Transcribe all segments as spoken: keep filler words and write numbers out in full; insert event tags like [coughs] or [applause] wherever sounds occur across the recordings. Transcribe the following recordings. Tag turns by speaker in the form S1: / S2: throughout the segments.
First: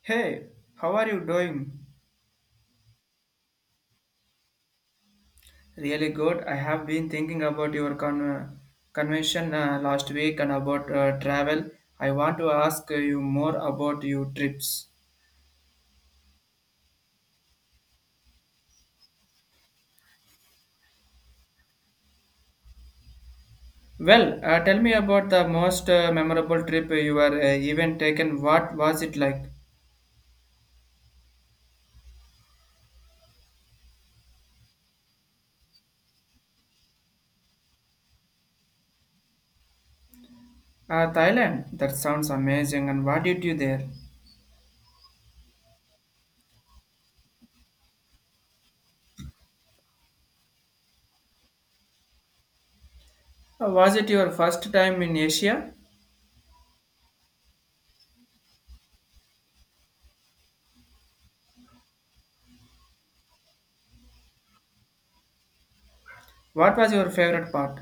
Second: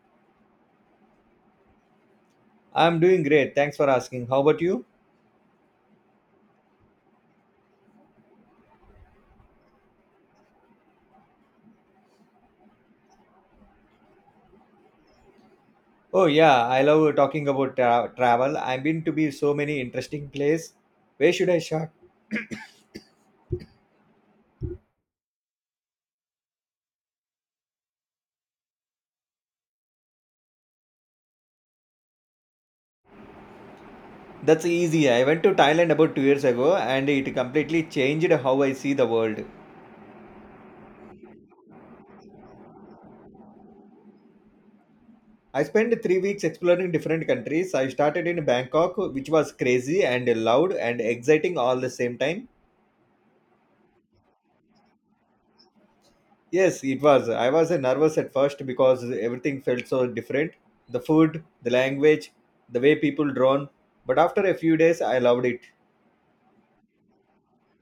S1: Hey, how are you doing?
S2: I'm doing great. Thanks for asking. How about you?
S1: Really good. I have been thinking about your con- uh, convention uh, last week and about uh, travel. I want to ask you more about your trips.
S2: Oh yeah, I love talking about tra- travel. I've been to be so many interesting place. Where should I start? [coughs]
S1: Well, uh, tell me about the most uh, memorable trip you were uh, even taken. What was it like?
S2: That's easy. I went to Thailand about two years ago and it completely changed how I see the world.
S1: Uh, Thailand. That sounds amazing. And what did you there?
S2: I spent three weeks exploring different countries. I started in Bangkok, which was crazy and loud and exciting all the same time.
S1: Uh, was it your first time in Asia?
S2: Yes, it was. I was uh, nervous at first because everything felt so different, the food, the language, the way people drawn. But after a few days, I loved it.
S1: What was your favorite part?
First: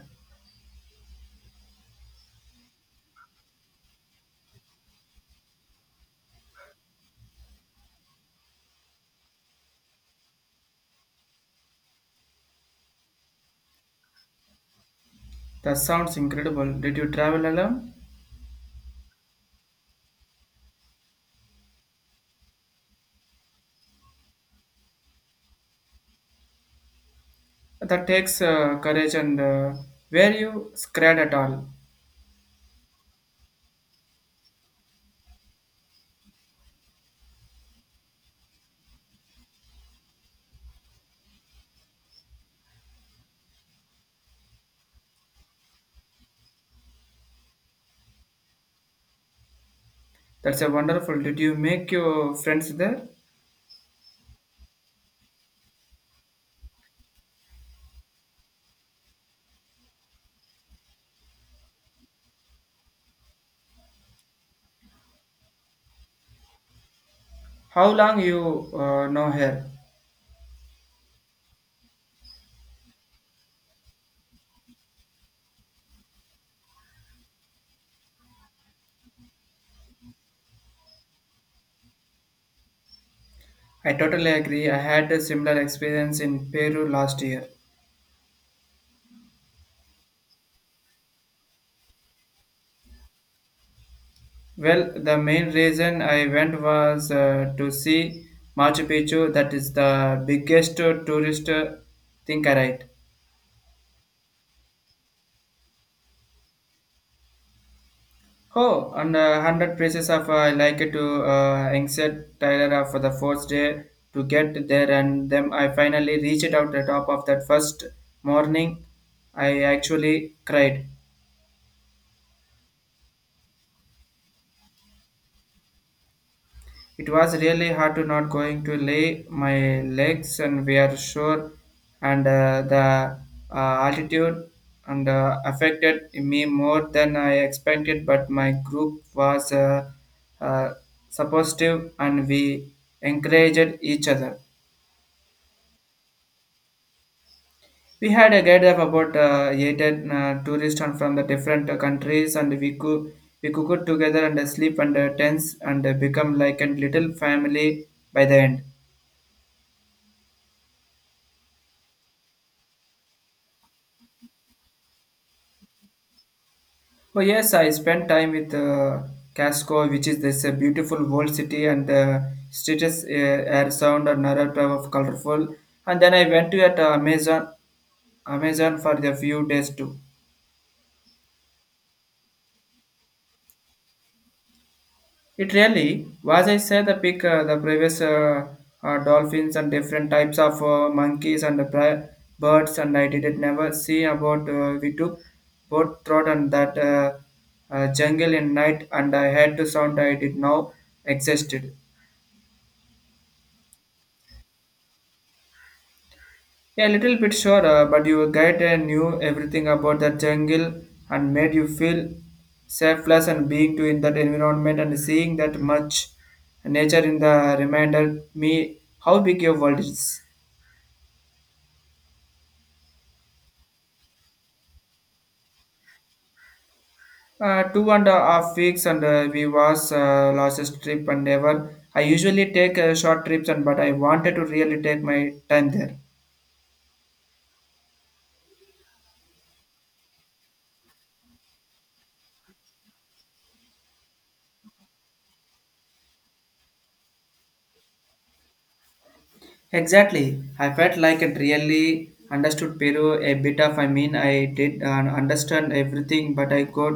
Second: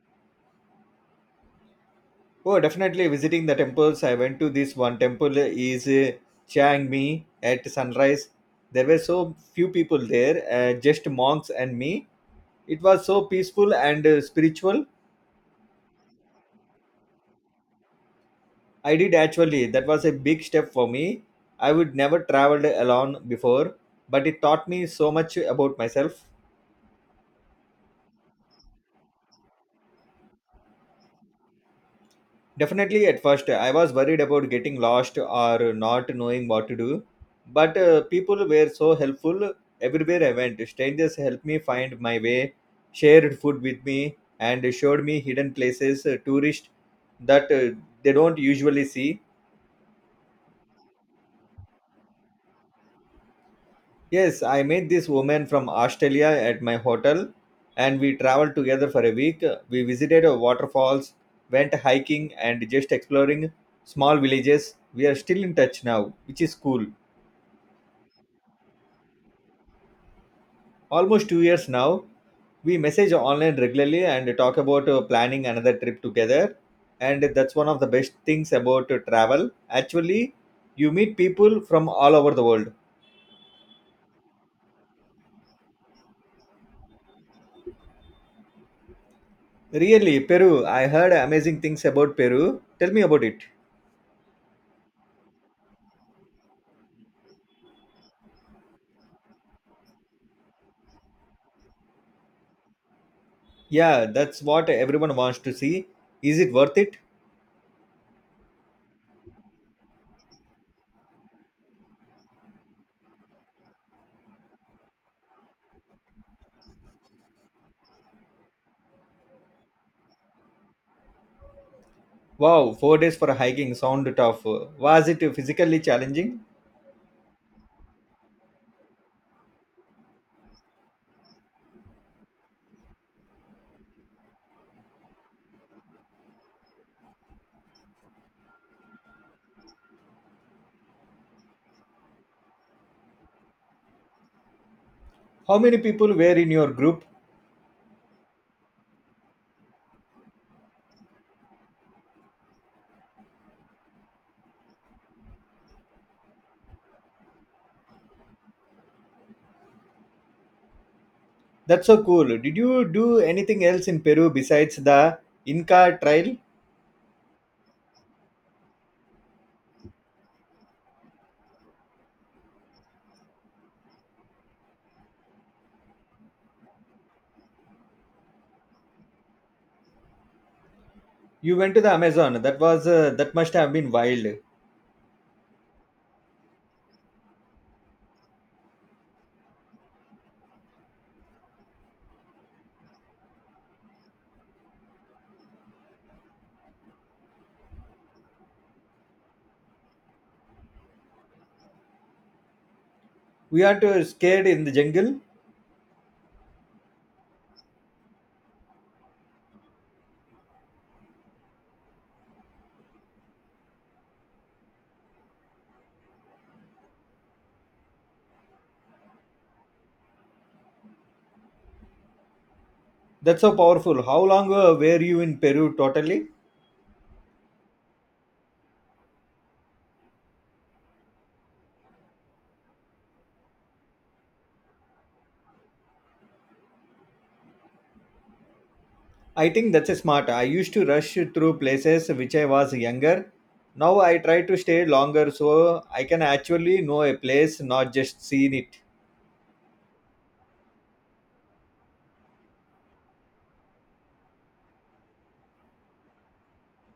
S2: Oh, definitely visiting the temples. I went to this one temple, uh, is uh, Chiang Mi at sunrise. There were so few people there, uh, just monks and me. It was so peaceful and uh, spiritual.
S1: That sounds incredible. Did you travel alone?
S2: I did actually. That was a big step for me. I would never traveled alone before, but it taught me so much about myself.
S1: That takes uh, courage and uh, were you scared at all?
S2: Definitely, at first, I was worried about getting lost or not knowing what to do. But uh, people were so helpful everywhere I went. Strangers helped me find my way, shared food with me, and showed me hidden places, uh, tourists that uh, they don't usually see.
S1: That's a wonderful. Did you make your friends there?
S2: Yes, I met this woman from Australia at my hotel, and we traveled together for a week. We visited uh, waterfalls, went hiking, and just exploring small villages. We are still in touch now, which is cool.
S1: How long you uh, know her?
S2: Almost two years now. We message online regularly and talk about uh, planning another trip together. And that's one of the best things about uh, travel. Actually, you meet people from all over the world.
S1: I totally agree. I had a similar experience in Peru last year.
S2: Really, Peru. I heard amazing things about Peru. Tell me about it.
S1: Well, the main reason I went was uh, to see Machu Picchu. That is the biggest tourist uh, thing, right?
S2: Yeah, that's what everyone wants to see. Is it worth it?
S1: Oh, and uh, hundred places of uh, like to uh, exit Tyler uh, for the fourth day to get there, and then I finally reached out the top of that first morning. I actually cried.
S2: Wow, four days for hiking sound tough. Was it physically challenging?
S1: It was really hard to not going to lay my legs and we are sure and uh, the uh, altitude and uh, affected me more than I expected, but my group was uh, uh, supportive and we encouraged each other.
S2: How many people were in your group?
S1: We had a guide of about uh, eight uh, tourists and from the different uh, countries, and we could we cooked together and uh, sleep under tents and uh, become like a little family by the end.
S2: That's so cool. Did you do anything else in Peru besides the Inca Trail?
S1: Oh yes, I spent time with uh, Casco, which is this uh, beautiful old city and uh, streets uh, air sound and narrative of colorful. And then I went to at uh, Amazon, Amazon for the few days too.
S2: You went to the Amazon. That was uh, that must have been wild.
S1: It really was. I said the pic, uh, the previous uh, uh, dolphins and different types of uh, monkeys and the pri- birds, and I did never see about uh, we took boat throat and that uh, uh, jungle in night, and I had to sound I did now existed.
S2: We are too scared in the jungle.
S1: Yeah, a little bit sure, uh, but your guide uh, knew everything about the jungle and made you feel selfless and being to in that environment, and seeing that much nature in the reminded me how big your world is.
S2: That's so powerful. How long uh, were you in Peru totally?
S1: Uh, two and a half weeks and uh, we was uh, last trip and never. I usually take uh, short trips and but I wanted to really take my time there.
S2: I think that's a smart. I used to rush through places which I was younger. Now I try to stay longer so I can actually know a place, not just seen it.
S1: Exactly. I felt like it really understood Peru a bit of. I mean, I did uh, understand everything, but I got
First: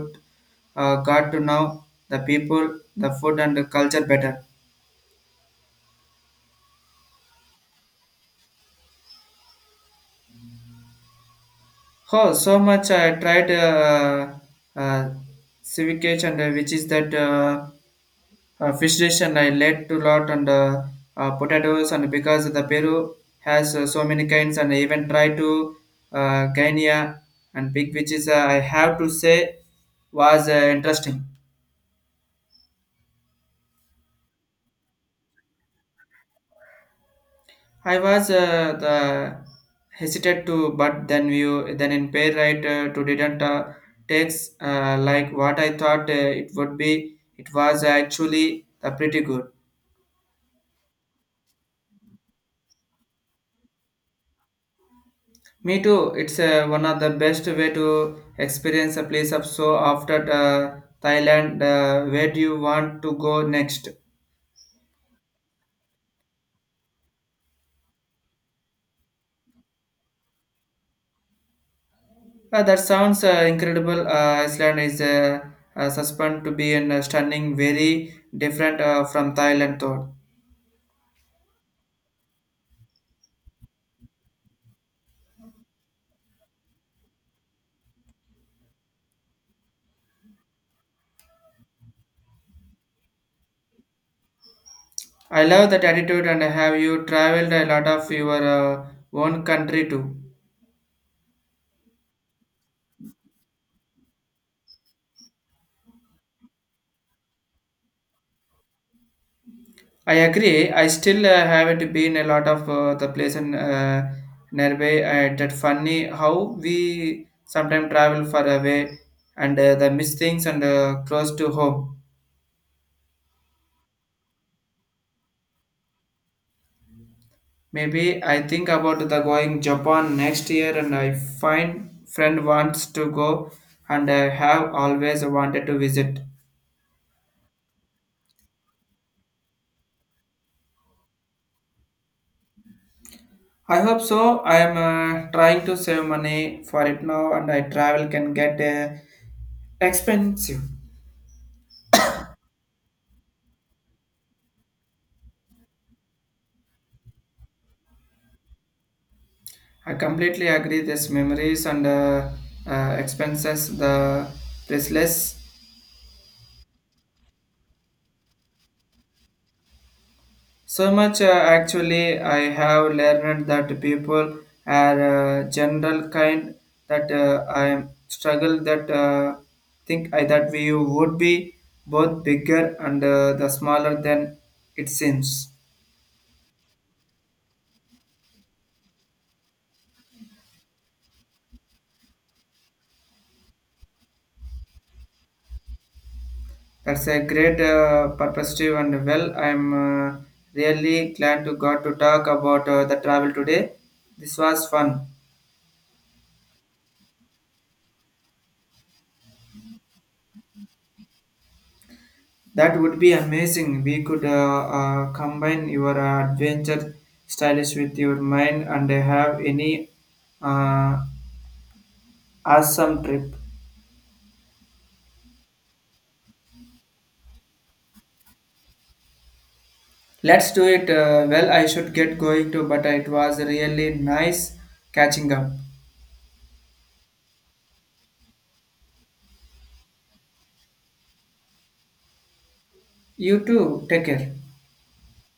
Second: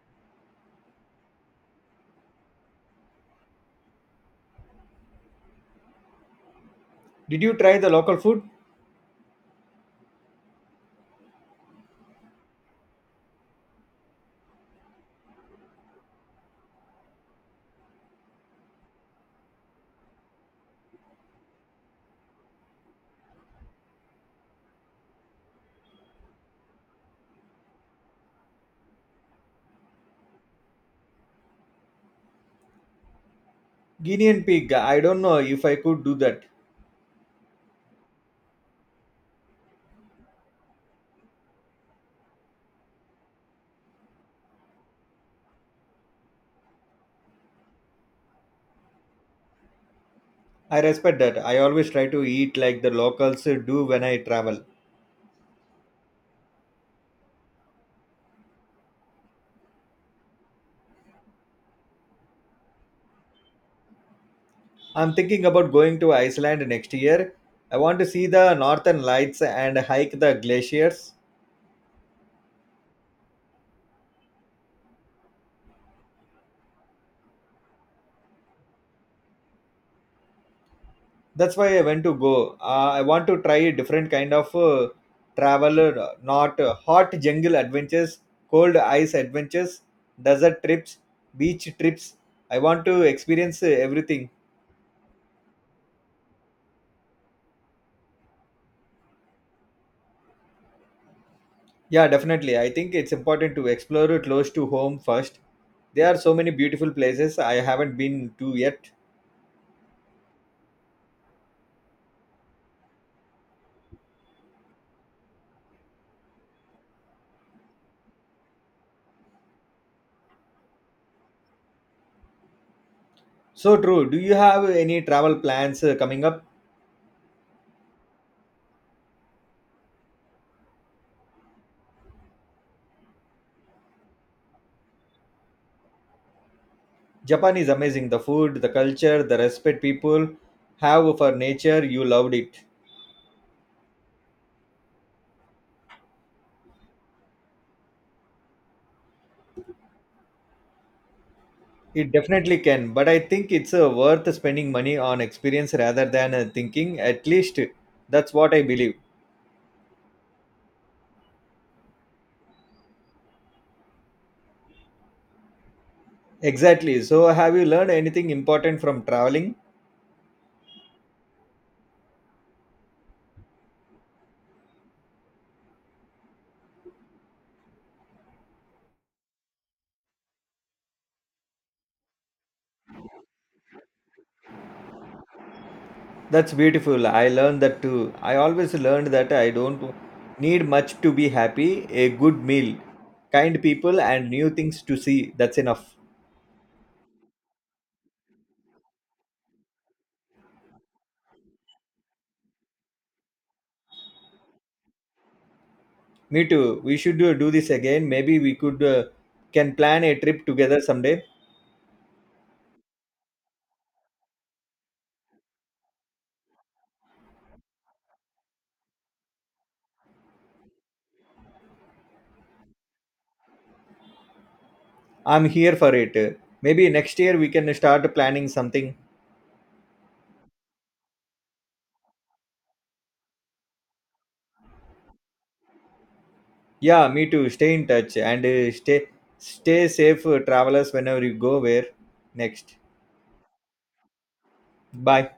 S1: uh, got to know the people, the food, and the culture better.
S2: Did you try the local food?
S1: Oh, so much I tried uh, uh, civic and uh, which is that. Uh, uh, fish dish and I led to lot and uh, uh, potatoes and because the Peru has uh, so many kinds, and I even try to uh, Guinea and pig, which is uh, I have to say was uh, interesting.
S2: Guinean pig. I don't know if I could do that.
S1: I was uh, the hesitant to but then we then in pair right uh, to didn't uh, takes uh, like what I thought uh, it would be. It was actually uh, pretty good.
S2: I respect that. I always try to eat like the locals do when I travel.
S1: Me too. It's uh, one of the best way to experience a place of so after uh, Thailand. Uh, where do you want to go next?
S2: I'm thinking about going to Iceland next year. I want to see the northern lights and hike the glaciers.
S1: Uh, that sounds uh, incredible. Uh, Iceland is uh, uh, suspend to be in a stunning, very different uh, from Thailand. Thought
S2: That's why I went to go. Uh, I want to try a different kind of uh, travel, uh, not uh, hot jungle adventures, cold ice adventures, desert trips, beach trips. I want to experience uh, everything.
S1: I love that attitude, and have you traveled a lot of your uh, own country too?
S2: Yeah, definitely. I think it's important to explore it close to home first. There are so many beautiful places I haven't been to yet.
S1: I agree. I still uh, haven't been a lot of uh, the place in uh, nearby. Uh, that funny how we sometimes travel far away and uh, the miss things and uh, close to home.
S2: So true. Do you have any travel plans uh, coming up?
S1: Maybe I think about the going Japan next year, and I find friend wants to go, and I have always wanted to visit.
S2: Japan is amazing. The food, the culture, the respect people have for nature, you loved it.
S1: I hope so. I am uh, trying to save money for it now, and I travel can get uh, expensive.
S2: It definitely can, but I think it's uh, worth spending money on experience rather than uh, thinking. At least that's what I believe.
S1: I completely agree. This memories and uh, uh, expenses, the priceless.
S2: Exactly. So, have you learned anything important from traveling?
S1: So much uh, actually, I have learned that people are uh, general kind that uh, I struggle that uh, think I, that we would be both bigger and uh, the smaller than it seems.
S2: That's beautiful. I learned that too. I always learned that I don't need much to be happy. A good meal, kind people, and new things to see. That's enough.
S1: That's a great uh, perspective and well, I'm uh, really glad to got to talk about uh, the travel today. This was fun.
S2: Me too. We should uh, do this again. Maybe we could uh, can plan a trip together someday.
S1: That would be amazing. We could uh, uh, combine your uh, adventure stylish with your mind and have any uh, awesome trip.
S2: I'm here for it. Maybe next year we can start planning something.
S1: Let's do it. Uh, well, I should get going too, but it was really nice catching up.
S2: Yeah, me too. Stay in touch and uh, stay stay safe, uh, travelers. Whenever you go where next.
S1: You too. Take care.
S2: Bye.